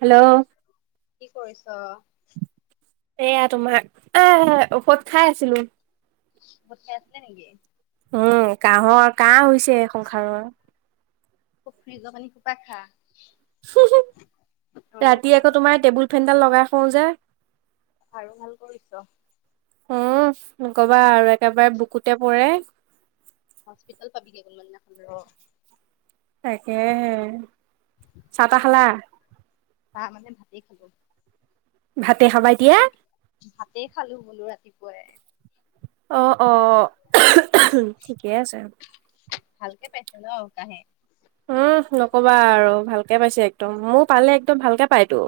Hello! কি কৰিছ? এয়া তোমাক আহ ঔষধ খাই আছিলো। ঐষদ খাইআছিলে নেকি। উম কাহৰ কাহ হৈছে সংসাৰৰ। খুব ফ্ৰিজৰ পানী খু পা খা। হি হি অ', ৰাতি খাম আকৌ তোমাৰ টেবুল ফেনডাল লগাই থ ও যে। ভাৰো ভাল কৰি দহ। উম নকবা আৰু একেবাৰে বুকুতে পৰে। হস্পিটেল পাবি গে কোন বা দিনাখন ৰ। তাকে হে চাহ- তাহ খালা। চাহ মানে ভাতে খালো। ভাতে খাবাই দিয়া। ভাতেই খালো বোলো ৰাতিপুৱাই। অ অ ঠিকেই আছে। ভালকে পাইছে ন কাহে। উম নকবা আৰু ভালকে পাইছে একদম মোৰ পালে একদম ভালকে পাইতো।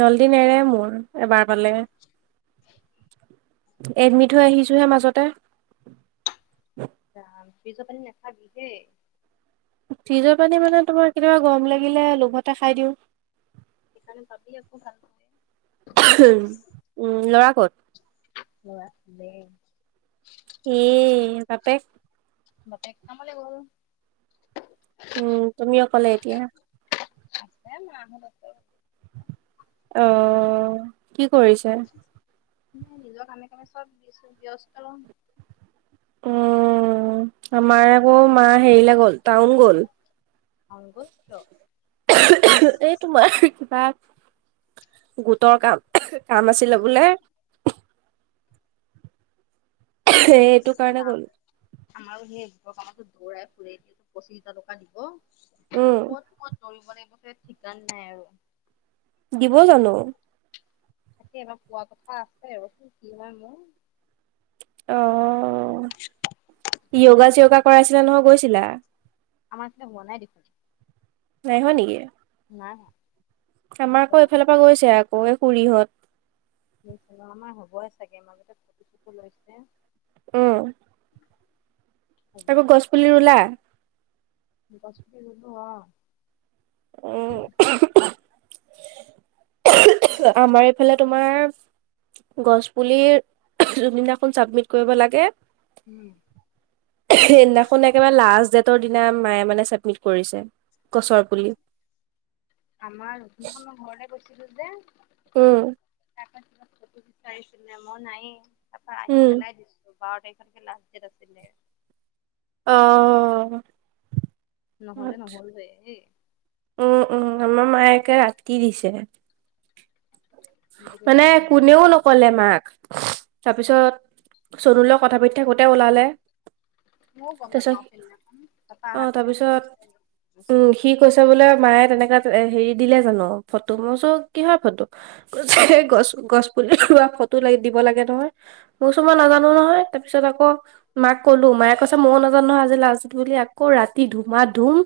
জল্দি নেৰে মোৰ এবাৰ পালে। এডমিট হৈ আহিছোহে মাজতে। ফ্ৰিজ পানী নাখাবি দেই। ফিজৰ পানী মানে তোমাৰ কেতিয়াবা গৰম লাগিলে লগতে খাই দিওঁ। সেইকাৰণে ভাবি আকৌ ভাল পওঁ। উম ল'ৰা ক'ত? পোৱা হোলে। উম বাপেক। বাপেক কাম লে গ'ল। উম তুমিও অক'লে এতিয়া। আছে মাহত আছে। অ কি কৰিছে। ম নিজৰ কামে কামে চব ব্যস্ত। উম আমাৰ আকৌ মা হেৰিলে গ'ল টাউন গ'ল। টাউন গ'ল কিয়। এই তোমাৰ কিবা গোটৰ কাম। কাম আছিলে বোলে। এইটো কাৰণে চিতধা। গ'ল আমাৰো সেইৰ কামতো দৌৰাই ফুৰে দটো পঁচিশ হাজাৰ টকা দিব। উম। ক'ত ক'ত দৌৰিবৈলে গ'লে ঠিকান নাই আৰু। দিব জানো। তাকে নো পোৱা কথা আছে কি হয় মোৰ। অ য়গা চগা কৰাইছিলে নহয় গৈছিলা। আমাৰ ফালে হোৱা নাই দেখোন। নাই হোৱা নেকি। নাই হোৱা। আমাৰ আকৌ এইফালৰ পৰা গৈছে আকৌ এই খুুৰীহঁত। আমাৰ হ'বই চাগে মাজতে ফটো চটো লৈছে। উম। হ'ব আকৌ গছ চাগে। পুলি ৰুলা? গছ পুলি ৰুলো। অঁ, উম, আমাৰ এ এইফালে তোমাৰ গছ পুলিৰ যোদিনাখন চাবমিট কৰিব লাগে, উম সেইদিনাখন একেবাৰে লাষ্ট দেট, ৰ দিনা মায়ে মানে ছাবমিট কৰিছে গছৰ পুলি। আমাৰ সেইদিনাখন মই ঘৰলে গৈছিলো যে, উম আমাৰ কিবা ফটো বিচাৰাইছিল আমাৰ নাইয়ে তাৰপা আহি উম পেলাই দিছো। বাৰ তাৰিখে লাষ্ট ডেট আছিলে। অ নহলে নহ'ল এ, উম উম আমাৰ মায়েকে ৰাতি দিছে। মানে নহ'ব কোনেও নকলে মাক, তাৰপিছত চনুৰ লগত কথা পাতি থকোতে ওলালে, মও গম তাৰপিছত নাপাও সেইদিনাখন তাৰপা অ অহাৰ পিছতহে তাৰপিছত কৈছে, উম, সি বুলি কৈছে বোলে মায়ে তেনেকা হেৰি দিলে জানো ফটো, মই কচো কিহৰ ফটো? কৈছে গছ গছ পুলি ৰোৱা ফটো লাগি দিব লাগে নহয়। মই কৈছো মই নাজানো নহয় তাৰপিছত আকৌ, মাক ক'লো মায়ে কৈছে ময়ো নাজানো নহয় আজি লাষ্ট বুলি আকৌ ৰাতি ধুমা ধুম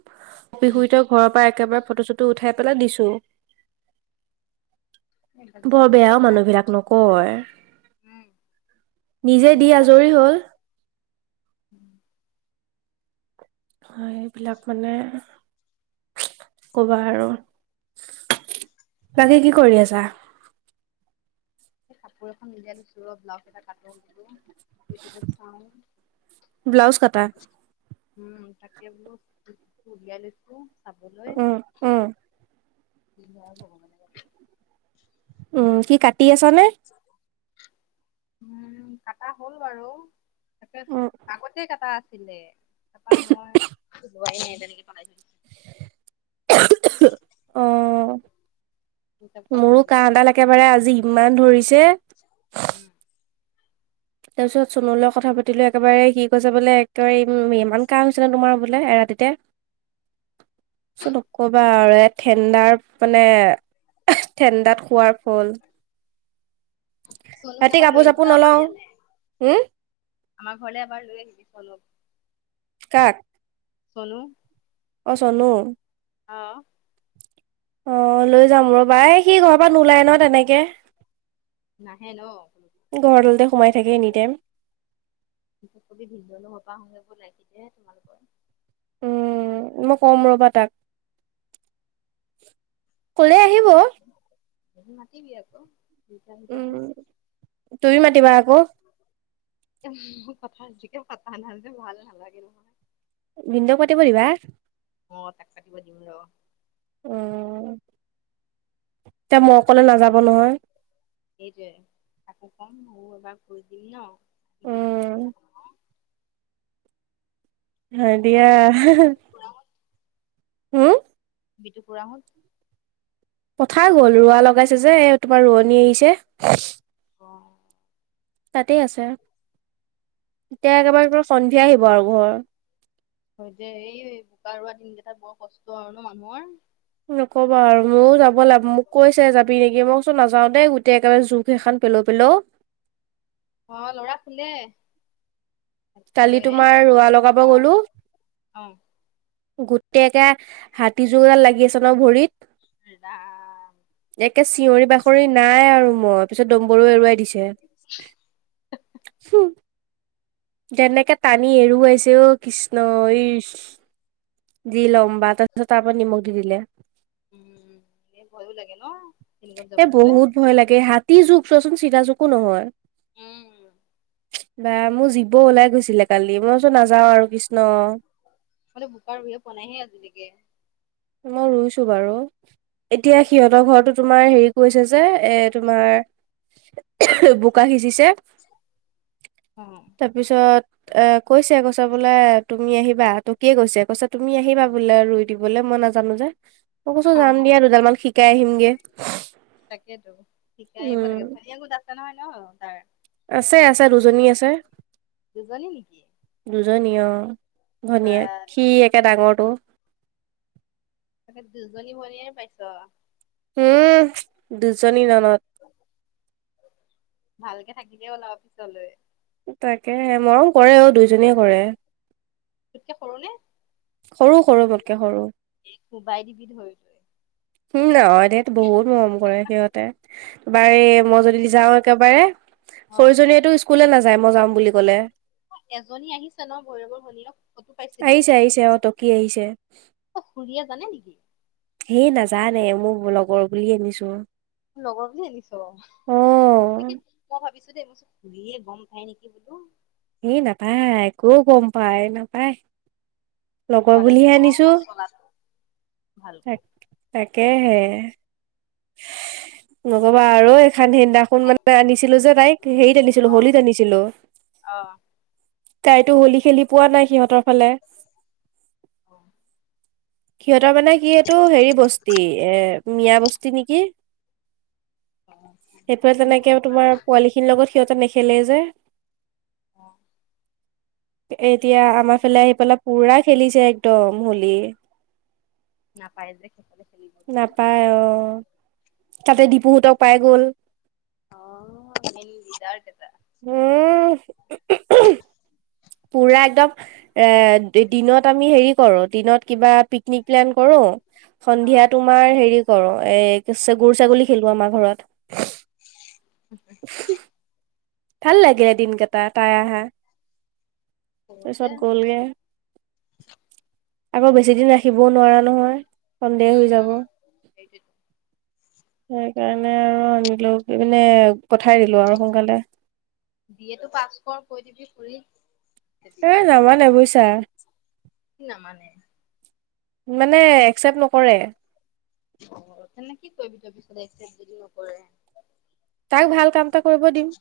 উম বিহুৰত, ঘৰৰ পৰা একেবাৰে ফটো চটো উঠাই পেলাই দিছোঁ। এইবিলাক বৰ বেয়াও জাল্লা মানুহবিলাক নকয়, নিজে দি আজৰি হল। উম এইবিলাক মানে কবা আৰু, বাকী কি কৰি আছা? সেই কাপোৰ এখন উলিয়াই লৈছো ৰ ব্লাউজ এটা কাটো বোলো ইউটিউবত চাওঁ, ব্লাউজ কাটা? উম তাকে বোলো উলিয়াই লৈছো চাবলৈ, উম, উম কি হয় ভগৱানে জানে, উম কি কাটি আছা নে? উম কাটা হ'ল বাৰু তাকে উম, আগতে কাটা আছিলে। তাৰাপা মই খুজোৱাই নাই তেনেকে পেলাই থৈছো। অ'। তাৰ পিছত মোৰো উলিয়াই কাহ ডাল একেবাৰে আজি ইমান ধৰিছে। উম তাৰপিছত চুনুলৈ কথা পাতিলো একেবাৰে সি কৈছে বোলে একেবাৰে ইমান কাহ হৈছে নে তোমাৰ বোলে এৰাতিতে। [inaudible] চোন নকবা আৰু ঠেণ্ডাৰ মানে ঠেণ্ডাত খোৱাৰ ফল। চনুক ৰাতি এবাৰ কাপোৰ লৈ চাপোৰ আহিবি অ আমাৰ নলওঁ ইয়ালে উম আমাৰ ঘৰলে এবাৰ লৈ আহিবি চনুক। কাক? চনো। অ চনো। অ'। অ লৈ যাম ৰপ বাই সি ঘৰৰ পৰা নোলায় নহই তেনেকে। নাহে ন। ঘৰৰ তলতে সোমাই থাকে এনি টাইম। প্ৰত্যেকে ভিনদৌ হতৰ ঘৰৰ পৰা আহোংগে বলা তেতিয়াহে তোমালোকৰ উম মই কম ৰ'বা তাক কলে আহিব নামাটিবি আকৌ আ উম তাবিজ তুমি মাতিবা আকৌ এ মোৰ কথাজিকে পতা নাই যে ভাল নালাগে নহয় ভিনদেউক পাতিব দিবা অ তাক পাতিব দিম ৰ। উ। এতিয়া মই কলে তাকে নাযাব নহয়। সেইটোৱে তাকো কম ময় এবাৰ কৰি দিম ন উম থাকিবি এ। হ দিয়া। হম। বিটো পুৰা হ'ল। পথাৰ গ'ল ৰোৱা লগাইছে যে এ তোমাৰ ৰোৱনী আহিছে। অ'। তাতেই আছে এতিয়া একেবাৰে একবাৰে সন্ধিয়া আহিব আৰু ঘৰ। হয় যে এই বোকা ৰোৱা দিনকেইটা বৰ কষ্ট আৰু ন মানুহৰ। নকবা আৰু ময়ো যাব লাগ মোক কৈছে যাবি নেকি মইচোন নাযাও দেই গোটেই একেবাৰে জু সেইখন পেলও পেলও। অ ল'ৰা শুলে। তাকে কালি তোমাৰ ৰোৱা লগাব গলো অ গোটেই একা হাতীযোডাল লাগি আছে ন ভৰিত। হা। একে চিঞৰি বাকৰি নাই আৰু মই পিছত দম্বৰুো এৰুৱাই দিছে। সু। কেনেকে টানি এৰুৱাইছে অ কৃষ্ণ যি লম্বাত। তছ তপান নিমগ দি দিল। উম এ ভয়ো লাগে ন। তেনেকুৱাত এ যাবলৈ বহুত ভয় লাগে হাতী জুক চোৱাচোন চিনাজুকো নহয়। উম বা মোৰ জীব ওলাই গৈছিলে কালি মইতো নাযাও আৰু কৃষ্ণ। মে বোকা ৰুইয়ে পোৱানাইহে আজিলৈকে। মই ৰুইছো বাৰু। এতিয়া সিহঁতৰ ঘৰতো তোমাৰ হেৰি কৈছে যে এ তোমাৰ বোকা সিজিছে। অ'। তাৰপিছত অ কৈছে কৈছা বোলে তুমি আহিবা তকিয়ে কৈছো কৈছা তুমি আহিবা বোলে ৰুই দিবলৈ মই নাজো জানো যে মই কচো যাম অ', দিয়া দুডাল মান শিকাই আহিমগে। তাকেতো ঠিকে আহিব উম লাগে ভনীয়ো গোট আছে নহয় ন তাৰ। আছে আছে দুজনী আছে দুজনী নেকি। দুজনী অ বা ভনীয়েক সি একে ডাঙৰটো। তাকে দুজনী ভনীয়ে পাইছ। উমঁ দুজনী নন'ত। ভালকে থাকিবি অ তই পিছলৈ। তাকেহে, মৰম কৰে অ দুইজনীয়ে কৰে। তো'তকে সৰু নে? সৰু-সৰু মোতকে সৰু। এই কোবাই দিবি ধৰি উমঁ, নহয় দে। বহুত মৰম কৰে সিহঁতে। বাৰু এই মই যদি যাওঁ একেবাৰে- অ', সৰুজনীয়েতো স্কুলে নাযায় মই যাম বুলি ক'লে। এজনী আহিছে ন' ভৈৰৱৰ ভনীয়েক। লগ পাইছিলো। আহিছে আহিছে টকি আহিছে অ খুৰীয়ে জানে নেকি? সেই নাজানে মোৰ লগৰ বুলি আনিছো। লগৰ বুলি আনিছ। অ তাকে মই ভাবিছো দেই, খুৰিয়ে গম পাই নেকি বোলো। এই নাপায়, ক'ত গম পায়, নাপায়। লগৰ বুলিহে আনিছো। ল আ [inaudible] তাকে'হে। নকবা আৰু সেইদিনাখন মানে আনিছিলো যে তাইক হেৰিত আনিছিলো হলীত আনিছিলো। অহ। তাইতো হলী খেলি পোৱা নাই সিহঁতৰ ফালে। অ [inaudible] সিহঁতৰ মানে কি এইটো হেৰি বস্তি, এ' মিয়া বস্তি নেকি। সেইফালে তেনেকে তোমাৰ পোৱালিখিনিৰ লগত সিহঁতে নেখেলে যে। অঁ। এতিয়া আমাৰ ফালে আহি পেলাই পুৰা খেলিছে একদম হলী। নাপাই যে। খেলিব যে নাপায় অঁহ', -তা'তে ডিপুহঁতক পাই গ'ল। অঁহ', সেই লিদাৰ কেইটা। উমঁ। পুৰা একদম এ' দিনত আমি হেৰি কৰো দিনত কিবা পিক- নিক প্লেন কৰো। অ সন্ধিয়া তোমাৰ হেৰি কৰো এ' গৰু, ছাগলী খেলো আমাৰ ঘৰত। [inaudible] উ [inaudible] ভাল লাগিলে দিনকেইটা, তাই আহা। সৰু যে তাৰপিছত গ'ল গে। আকৌ বেছি দিন ৰাখিবও নোৱাৰা নহয় সন্দেহ উম হৈ যাব। উম সেইটোৱেটো সেইকাৰণে আৰু আনিলো কি মানে পঠাই দিলো আৰু সোনকালে। বি এ টো পাছ কৰ কৈ দিবি খুৰীক। তেতিয়া এ' নামানে বুজিছা। কি নামানে? মানে একচেপ্ট নকৰে। অহ', তেনে কি তাই কৰিম বুলি ভাবিছে এতিয়া যদি নকৰে। তাক ভাল কাম এটা কৰিব দিম।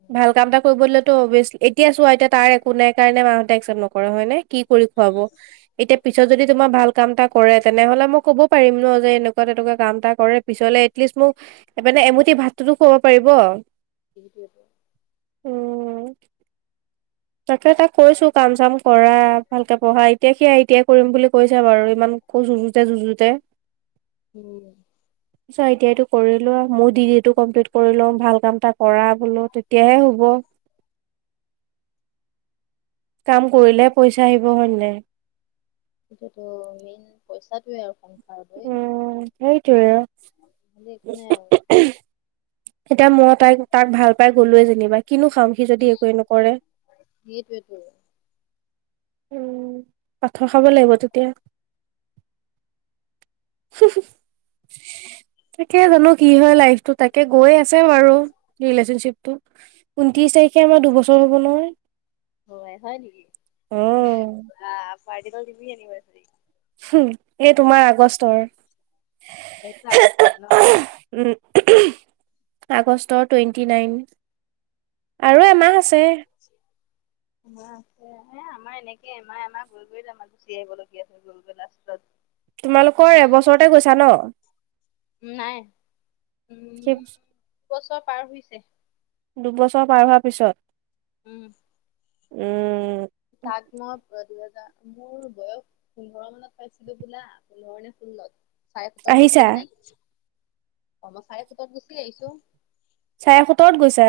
উ [inaudible] ভাল কাম এটা কৰিব দিলেতো অবিয়েচ এতিয়া চোৱা এতিয়া তাৰ একো নাই কাৰণে মাহঁতে একচেপ্ট নকৰে হয় নে। কি কৰি খুৱাব এতিয়া পিছত সেইটোৱেটো যদি। তো মই ভাল কাম এটা কৰে তেনেহলে মই ক'ব পাৰিম ন যে এনেকুৱা তেনেকুৱা কামটা। কৰে পিছলে এটলিষ্ট মোক মানে এমুঠি ভাতটোতো খুৱাব পাৰিব। সেইটোৱে ক। অ। তাকে তাক কৈছো কাম চাম কৰা ভালকে পঢ়া এতিয়া সেয়া এতিয়া কৰিম বুলি। কৈছে বাৰু ইমান কো যুঁজুতে যুঁজোতে। উম। চোৱা এতিয়ো কৰিলোৱা মোৰ ডিগ্ৰী টো কমপ্লিট কৰি লওঁ ভাল। কাম এটা কৰা বোলো তেতিয়াহে হ'ব। কাম কৰিলেহে পইচা আহিব হয় নাই। সেইটোৱে টো মেইন পইচটোৱে আৰু কম। উম সেইটোৱে উ নহ'লে একো নাই আৰু উম। এতিয়া মই তাইক তাক ভাল পাই গলোৱে যেনিবা কিনো খাাম সি যদি একোৱে নকৰে। সেইটোৱেতো। উম পাঠৰ খাব লাগিব তেতিয়া। হি হুম তাকে জানো কি হয় লাইফ। টো তাকে গৈ আছে বাৰু ৰিলেচনশ্বিপ টো। ঊনত্ৰিশ তাৰিখে আমাৰ দুবছৰ হ'ব নহয় অ। আহ পাৰ্টি ত দিবি এনিভাৰচিৰি। হুম এই তোমাৰ আগষ্টৰ এইটো হে আগষ্টত ন অ উমহ। উম উ উ আগষ্টৰ টুৱেণ্টি নাইন। আৰু এমাহ আছে। জি। আমাৰ আছে এই আমাৰ এনেকে এমাহ এমাহ গৈ গৈত আমাৰ গুচি আহিবলগীয়া হৈ গ'ল লাষ্টত। তোমালোকৰ এবছৰতে গৈছা ন। নাই উম সেই দু বছৰ পাৰ হৈছে। দুবছৰ পাৰ হোৱাৰ পিছত। উম। উম। চাগ মাহ দুহেজাৰ মোৰ বয়স। পোন্ধৰ মানত পাইছিলো বোলা পোন্ধৰ নে ষোল্লত। চাৰ ফুটত গুচি আহিছা অহা নাই নি অ মই চাৰ ফুটত গুচি আহিছো। চাৰে সোতৰত গৈছা।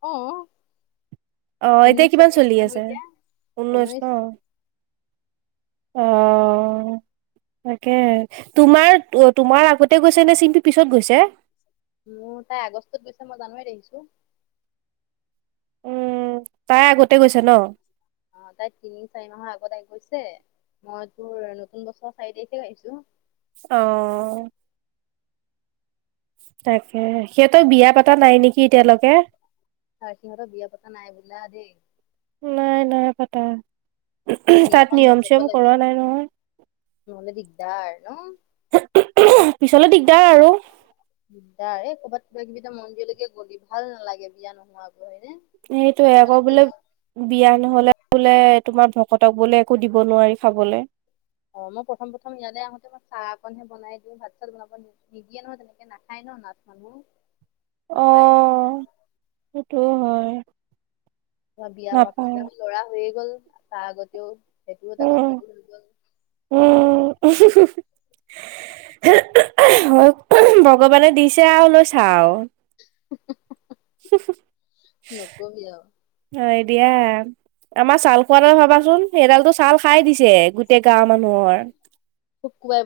অঁ। অ এতিয়া কিমান চলি মোৰ আছে এতিয়া ঊনৈশ ন। অ তাকে তোমাৰ তোমাৰ আগতে গৈছে নে চিন। মোৰ তাই আগষ্টত গৈছে মই জানোৱাৰীত আহিছো। উম তাই আগতে গৈছে ন। অ তাই তিনি চাৰি মাহৰ আগত আহ গৈছে মই তোৰ নতুন বছৰ চাৰি তাৰিখে আহিছো। অ। তাকে সিহঁতৰ বিয়া পাতা নাই নেকি এতিয়ালৈকে। ত সিহঁতৰ বিয়া পতা নাই বোলা দেই নাই নাই পাতা উম তাত বিয়াখন হৈ নিয়ম যাব চিয়ম লাগে কৰা নাই নহয় নহ'লে দিগদাৰ ন পিছলে দিগদাৰ আৰু দিদাৰ ক'ৰবাত কিবা কিবি এটা মন্দিৰলৈকে গল ভাল নালাগে বিয়া নোহোৱাকৈ হয় নে সেইটোয়ে আকৌ বোলে বিয়া মুস্কিলে। নহলে বোলে তোমাৰ ভকতক বোলে একো দিব নোৱাৰি খাবলে অ মই প্ৰথম প্ৰথম ইয়ালে আহোতে মই চাহ অকনহে বনাই দিওঁ ভাত চাত বনাব নিওঁ নিদিয়েনহয় তেনেকে নাখায় ন নাথ মানো অ সেইটো হয় মাৰ বিয়া হোৱাৰ নাপায় পিছতে আমাৰ ল'ৰা হৈয়ে গ'ল তাৰ আগতেও সেইটো এটা উম গণ্ডগোল হৈ গ'ল উম হয় ভগৱানে দিছে আৰু লৈ চা আৰু হে হে নকবি আও অ এতিয়া আমাৰ ছাল খোৱাডাল ভাবাচোন সেইডালতটো ছাল খাই দিছে গোটেই গাঁৱৰ মানুহৰ [unintelligible]